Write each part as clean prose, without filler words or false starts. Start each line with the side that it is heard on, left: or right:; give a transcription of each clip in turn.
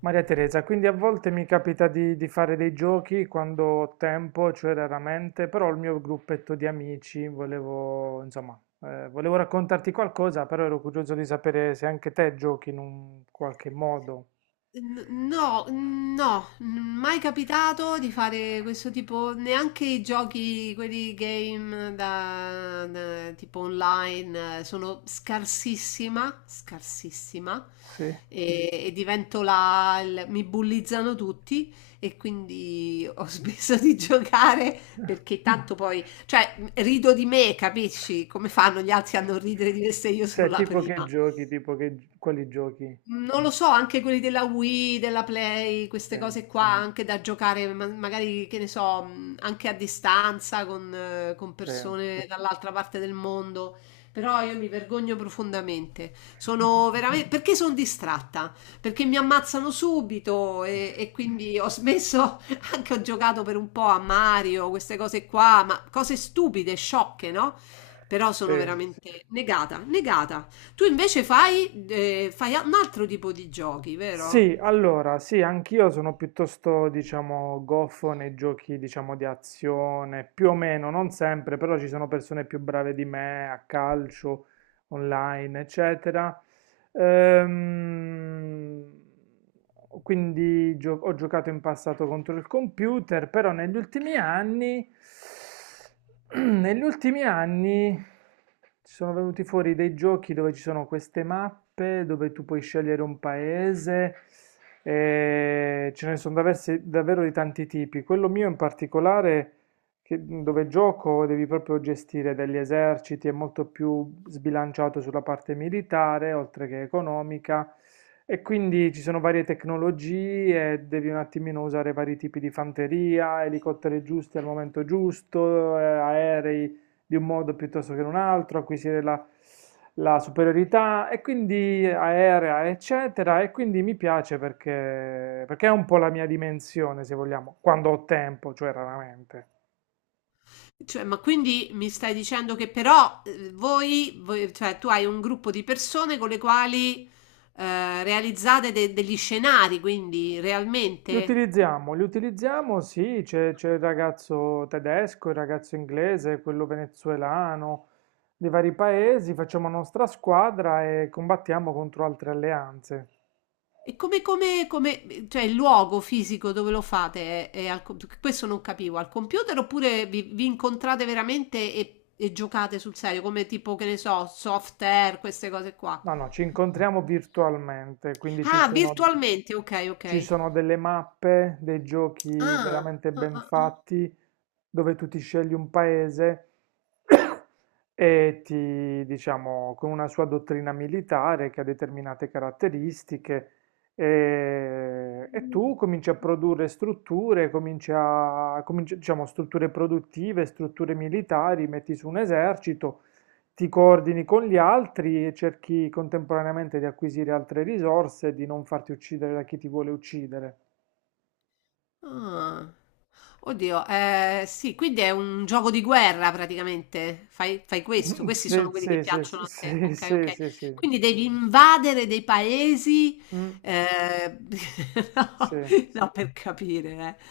right: Maria Teresa, quindi a volte mi capita di fare dei giochi quando ho tempo, cioè raramente, però il mio gruppetto di amici volevo raccontarti qualcosa, però ero curioso di sapere se anche te giochi in un qualche modo.
left: No, no, mai capitato di fare questo tipo, neanche i giochi, quelli game da tipo online, sono scarsissima, scarsissima
right: Sì.
left: e divento mi bullizzano tutti e quindi ho smesso di giocare perché tanto poi, cioè rido di me, capisci? Come fanno gli altri a non ridere di me se io sono
right: Cioè,
left: la
right: tipo che
left: prima?
right: giochi, tipo che, quali giochi?
left: Non lo so, anche quelli della Wii, della Play,
right: Sì,
left: queste cose qua, anche da giocare, magari, che ne so, anche a distanza con
right: sì,
left: persone dall'altra parte del mondo. Però io mi vergogno profondamente. Sono veramente. Perché sono distratta? Perché mi ammazzano subito e quindi ho smesso, anche ho giocato per un po' a Mario, queste cose qua, ma cose stupide, sciocche, no? Però sono
right: sì.
left: veramente negata, negata. Tu invece fai un altro tipo di giochi, vero?
right: Sì, allora, sì, anch'io sono piuttosto, diciamo, goffo nei giochi, diciamo, di azione, più o meno, non sempre, però ci sono persone più brave di me a calcio, online, eccetera. Ehm, quindi ho giocato in passato contro il computer, però negli ultimi anni, negli ultimi anni ci sono venuti fuori dei giochi dove ci sono queste mappe, dove tu puoi scegliere un paese. E ce ne sono davvero di tanti tipi. Quello mio in particolare dove gioco devi proprio gestire degli eserciti, è molto più sbilanciato sulla parte militare, oltre che economica, e quindi ci sono varie tecnologie, devi un attimino usare vari tipi di fanteria, elicotteri giusti al momento giusto, aerei di un modo piuttosto che in un altro, acquisire la, la superiorità e quindi aerea, eccetera. E quindi mi piace perché, perché è un po' la mia dimensione, se vogliamo, quando ho tempo, cioè raramente.
left: Cioè, ma quindi mi stai dicendo che però cioè tu hai un gruppo di persone con le quali realizzate degli scenari, quindi
right: Li
left: realmente?
right: utilizziamo, li utilizziamo, sì, c'è il ragazzo tedesco, il ragazzo inglese, quello venezuelano, dei vari paesi, facciamo nostra squadra e combattiamo contro altre alleanze.
left: E come, cioè il luogo fisico dove lo fate? È questo non capivo, al computer oppure vi incontrate veramente e giocate sul serio, come tipo, che ne so, soft air, queste cose qua?
right: No, no, ci incontriamo virtualmente, quindi
left: Ah, virtualmente, ok, ok.
right: ci sono delle mappe, dei giochi
left: Ah,
right: veramente
left: ah,
right: ben
left: ah, ah,
right: fatti, dove tu ti scegli un paese e ti, diciamo, con una sua dottrina militare che ha determinate caratteristiche, e tu cominci a produrre strutture, diciamo, strutture produttive, strutture militari, metti su un esercito, ti coordini con gli altri e cerchi contemporaneamente di acquisire altre risorse e di non farti uccidere da chi ti vuole uccidere.
left: ah. Oddio, sì, quindi è un gioco di guerra praticamente. Fai, fai questo, questi
right: Sì,
left: sono quelli
right: sì,
left: che
right: sì, sì,
left: piacciono a te.
right: sì,
left: Ok,
right: sì,
left: ok.
right: sì, sì.
left: Quindi devi invadere dei paesi.
right: Mm,
left: eh,
right: sì.
left: no, no, per capire.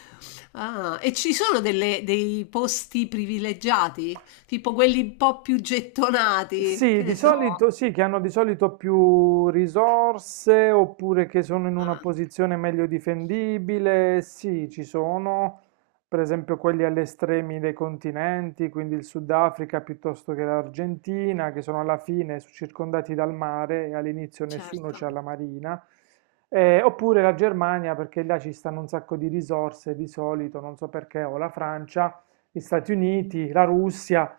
left: Ah, e ci sono dei posti privilegiati, tipo quelli un po' più gettonati,
right: Sì,
left: che
right: di
left: ne so.
right: solito sì, che hanno di solito più risorse oppure che sono in una
left: Ah,
right: posizione meglio difendibile. Sì, ci sono, per esempio quelli agli estremi dei continenti, quindi il Sudafrica piuttosto che l'Argentina, che sono alla fine circondati dal mare e all'inizio nessuno
left: certo.
right: c'ha la marina. Oppure la Germania, perché là ci stanno un sacco di risorse di solito, non so perché, o la Francia, gli Stati Uniti, la Russia,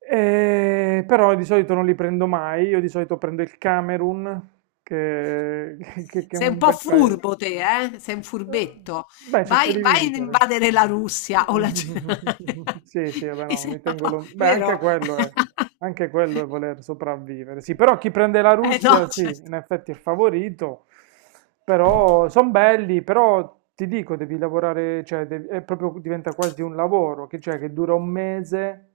right: però di solito non li prendo mai, io di solito prendo il Camerun, che, che è
left: Sei un
right: un
left: po'
right: bel paese.
left: furbo te, eh? Sei un
right: Eh,
left: furbetto.
right: Beh, cerca di
left: Vai, vai ad
right: vincere.
left: invadere la Russia o la Germania.
right: Sì, sì, vabbè,
left: Mi
right: no,
left: sembra un po'
right: beh,
left: vero?
right: anche quello è voler sopravvivere. Sì, però chi prende la
left: Eh no,
right: Russia, sì,
left: certo.
right: in effetti è favorito, però sono belli, però ti dico, devi lavorare, cioè, è proprio, diventa quasi un lavoro, che, cioè, che dura un mese,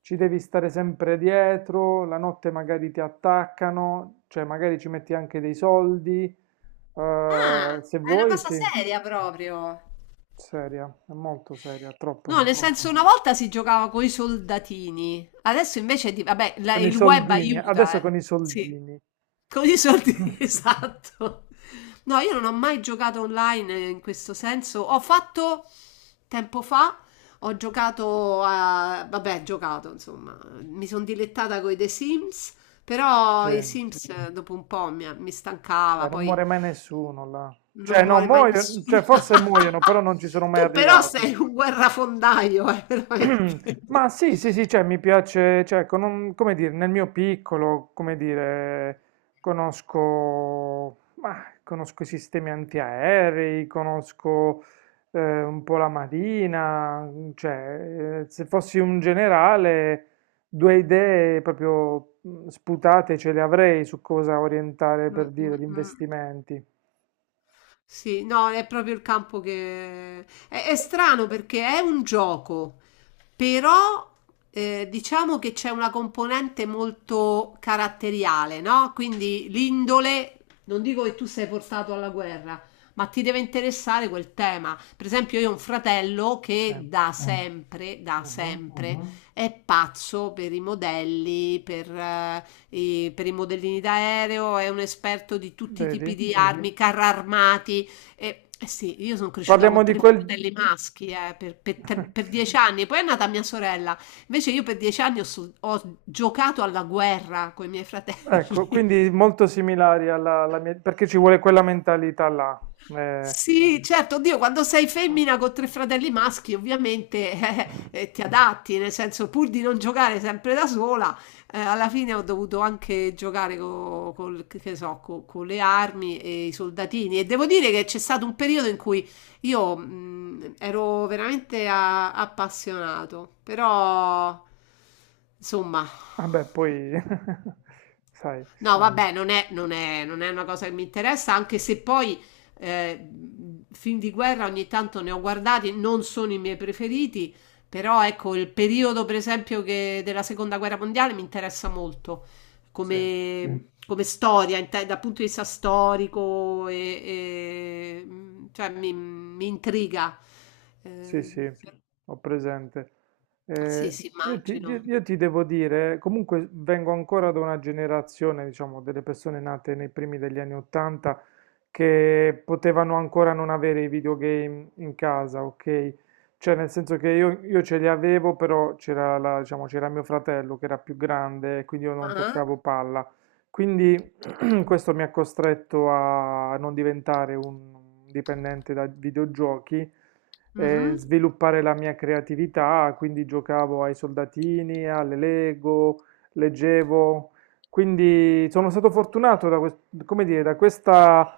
right: ci devi stare sempre dietro, la notte magari ti attaccano, cioè, magari ci metti anche dei soldi, se
left: Ah, è una
right: vuoi,
left: cosa
right: sì.
left: seria proprio.
right: Seria, è molto seria, troppo
left: No, nel
right: seria.
left: senso una volta si giocava con i soldatini, adesso invece di, vabbè,
right: Con i
left: il web
right: soldini,
left: aiuta,
right: adesso
left: eh.
right: con i
left: Sì.
right: soldini.
left: Con i soldi, esatto. No, io non ho mai giocato online in questo senso. Ho fatto tempo fa, ho giocato a, vabbè, giocato, insomma, mi sono dilettata con i The Sims,
right: Sì.
left: però i
right: Beh,
left: Sims dopo un po' mi stancava,
right: non
left: poi
right: muore mai nessuno là. Cioè,
left: non
right: no,
left: muore mai
right: muoiono,
left: nessuno.
right: cioè, forse muoiono, però non ci sono mai
left: Tu però
right: arrivati.
left: sei un guerrafondaio, veramente.
right: Ma sì, sì, sì, cioè, mi piace, cioè, come dire, nel mio piccolo, come dire, conosco i sistemi antiaerei, conosco un po' la marina, cioè, se fossi un generale, due idee proprio sputate ce le avrei su cosa orientare
left: Mm,
right: per dire gli
left: mm, mm.
right: investimenti.
left: Sì, no, è proprio il campo che. È strano perché è un gioco, però diciamo che c'è una componente molto caratteriale, no? Quindi l'indole, non dico che tu sei portato alla guerra, ma ti deve interessare quel tema. Per esempio, io ho un fratello
right: Sì.
left: che da
right: Mhm.
left: sempre, è pazzo per i modelli, per i modellini d'aereo, è un esperto di tutti i tipi
right: Vedi?
left: di armi, carri armati. E, eh sì, io sono cresciuta
right: Parliamo
left: con
right: di
left: tre
right: quel...
left: fratelli maschi eh, per, per tre- per 10 anni, poi è nata mia sorella. Invece io per 10 anni ho giocato alla guerra con i miei
right: Ecco,
left: fratelli.
right: quindi molto similari alla, alla mia, perché ci vuole quella mentalità là. Eh,
left: Sì, certo, oddio, quando sei femmina con tre fratelli maschi, ovviamente ti adatti, nel senso, pur di non giocare sempre da sola, alla fine ho dovuto anche giocare che so, con le armi e i soldatini. E devo dire che c'è stato un periodo in cui io ero veramente appassionato, però, insomma.
right: vabbè, poi, sai,
left: No, vabbè, non è una cosa che mi interessa, anche se poi eh, film di guerra ogni tanto ne ho guardati, non sono i miei preferiti, però ecco, il periodo per esempio della seconda guerra mondiale mi interessa molto
right: sì.
left: come storia, dal punto di vista storico, cioè mi intriga.
right: Sì,
left: Eh,
right: sì, ho presente. Sì.
left: sì, sì,
right: Io
left: immagino.
right: io ti devo dire, comunque vengo ancora da una generazione, diciamo, delle persone nate nei primi degli anni 80 che potevano ancora non avere i videogame in casa, ok? Cioè, nel senso che io ce li avevo, però diciamo, c'era mio fratello che era più grande, quindi io non
left: Ah,
right: toccavo palla. Quindi questo mi ha costretto a non diventare un dipendente da videogiochi,
left: mhm.
right: sviluppare la mia creatività, quindi giocavo ai soldatini, alle Lego, leggevo, quindi sono stato fortunato da, come dire, da questa,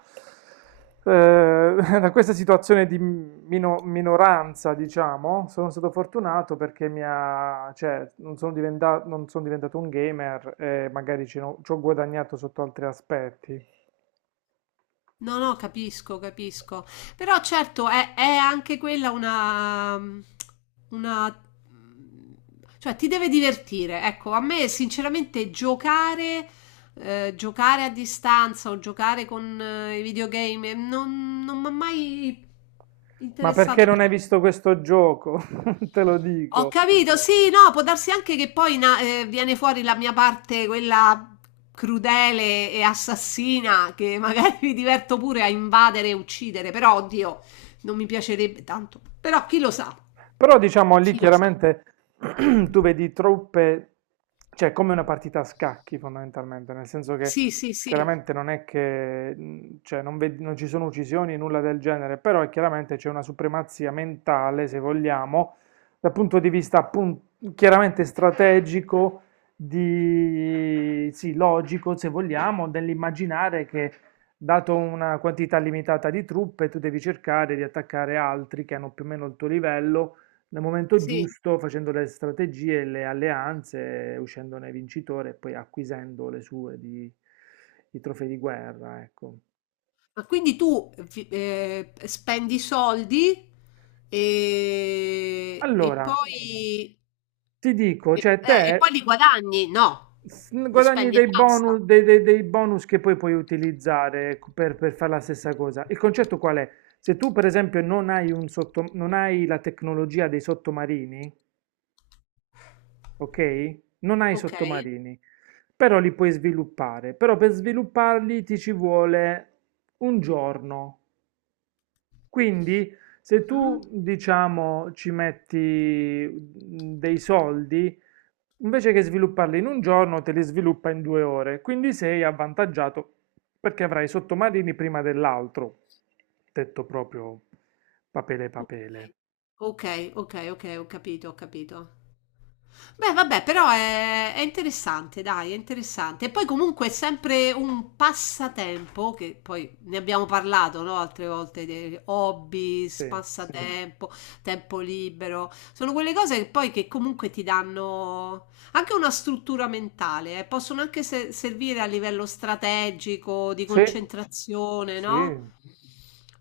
right: eh, da questa situazione di minoranza, diciamo, sono stato fortunato perché mi ha, cioè, non sono diventato un gamer e magari ci ho guadagnato sotto altri aspetti.
left: No, no, capisco, capisco. Però certo è anche quella una, una. Cioè ti deve divertire. Ecco, a me sinceramente giocare a distanza o giocare con i videogame non mi ha mai
right: Ma perché
left: interessato.
right: non hai visto questo gioco? Te lo
left: Ho
right: dico.
left: capito, sì, no, può darsi anche che poi viene fuori la mia parte, quella crudele e assassina, che magari mi diverto pure a invadere e uccidere, però oddio, non mi piacerebbe tanto. Però chi lo sa,
right: Però diciamo lì
left: chi lo sa.
right: chiaramente tu vedi truppe, cioè è come una partita a scacchi fondamentalmente, nel senso che
left: Sì, sì, sì,
right: chiaramente non è che cioè, non ci sono uccisioni, nulla del genere, però è chiaramente c'è una supremazia mentale, se vogliamo, dal punto di vista chiaramente strategico, di, sì, logico, se vogliamo, dell'immaginare che dato una quantità limitata di truppe, tu devi cercare di attaccare altri che hanno più o meno il tuo livello nel momento
left: sì.
right: giusto, facendo le strategie e le alleanze, uscendone vincitore e poi acquisendo le sue di, i trofei di guerra, ecco.
left: Ma quindi tu spendi soldi e, e
right: Allora,
left: poi,
right: ti dico,
left: e
right: cioè
left: eh, e poi li guadagni? No, li
right: guadagni
left: spendi e
right: dei
left: basta.
right: bonus, dei bonus che poi puoi utilizzare per fare la stessa cosa. Il concetto qual è? Se tu, per esempio, non hai la tecnologia dei sottomarini, ok? Non hai i
left: Ok.
right: sottomarini, però li puoi sviluppare. Però per svilupparli ti ci vuole un giorno. Quindi se
left: Mhm.
right: tu, diciamo, ci metti dei soldi, invece che svilupparli in un giorno, te li sviluppa in 2 ore. Quindi sei avvantaggiato perché avrai i sottomarini prima dell'altro. Detto proprio papele papele.
left: Ok, ok, ok, ok, ho capito, ho capito. Beh, vabbè, però è interessante, dai, è interessante. E poi comunque è sempre un passatempo, che poi ne abbiamo parlato, no? Altre volte, dei hobby,
right: Sì.
left: passatempo, tempo libero. Sono quelle cose che comunque ti danno anche una struttura mentale. Possono anche servire a livello strategico, di
right: Sì,
left: concentrazione, no?
right: sì.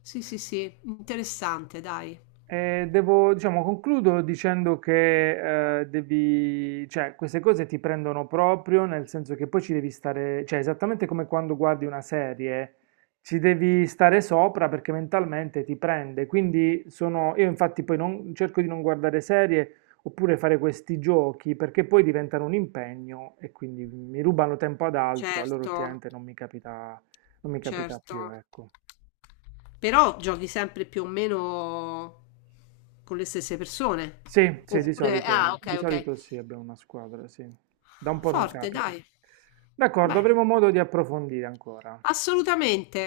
left: Sì, sì, sì, interessante, dai.
right: Devo, diciamo, concludo dicendo che devi, cioè, queste cose ti prendono proprio, nel senso che poi ci devi stare, cioè, esattamente come quando guardi una serie, ci devi stare sopra perché mentalmente ti prende. Quindi sono, io infatti poi non, cerco di non guardare serie oppure fare questi giochi perché poi diventano un impegno e quindi mi rubano tempo ad altro, allora
left: Certo,
right: ultimamente non mi capita, non mi capita
left: certo.
right: più, ecco.
left: Però giochi sempre più o meno con le stesse persone.
right: Sì, sì,
left: Oppure, ah,
right: di
left: ok, ok.
right: solito sì, abbiamo una squadra, sì. Da un po' non
left: Forte,
right: capita.
left: dai.
right: D'accordo,
left: Beh,
right: avremo modo di approfondire ancora.
left: assolutamente.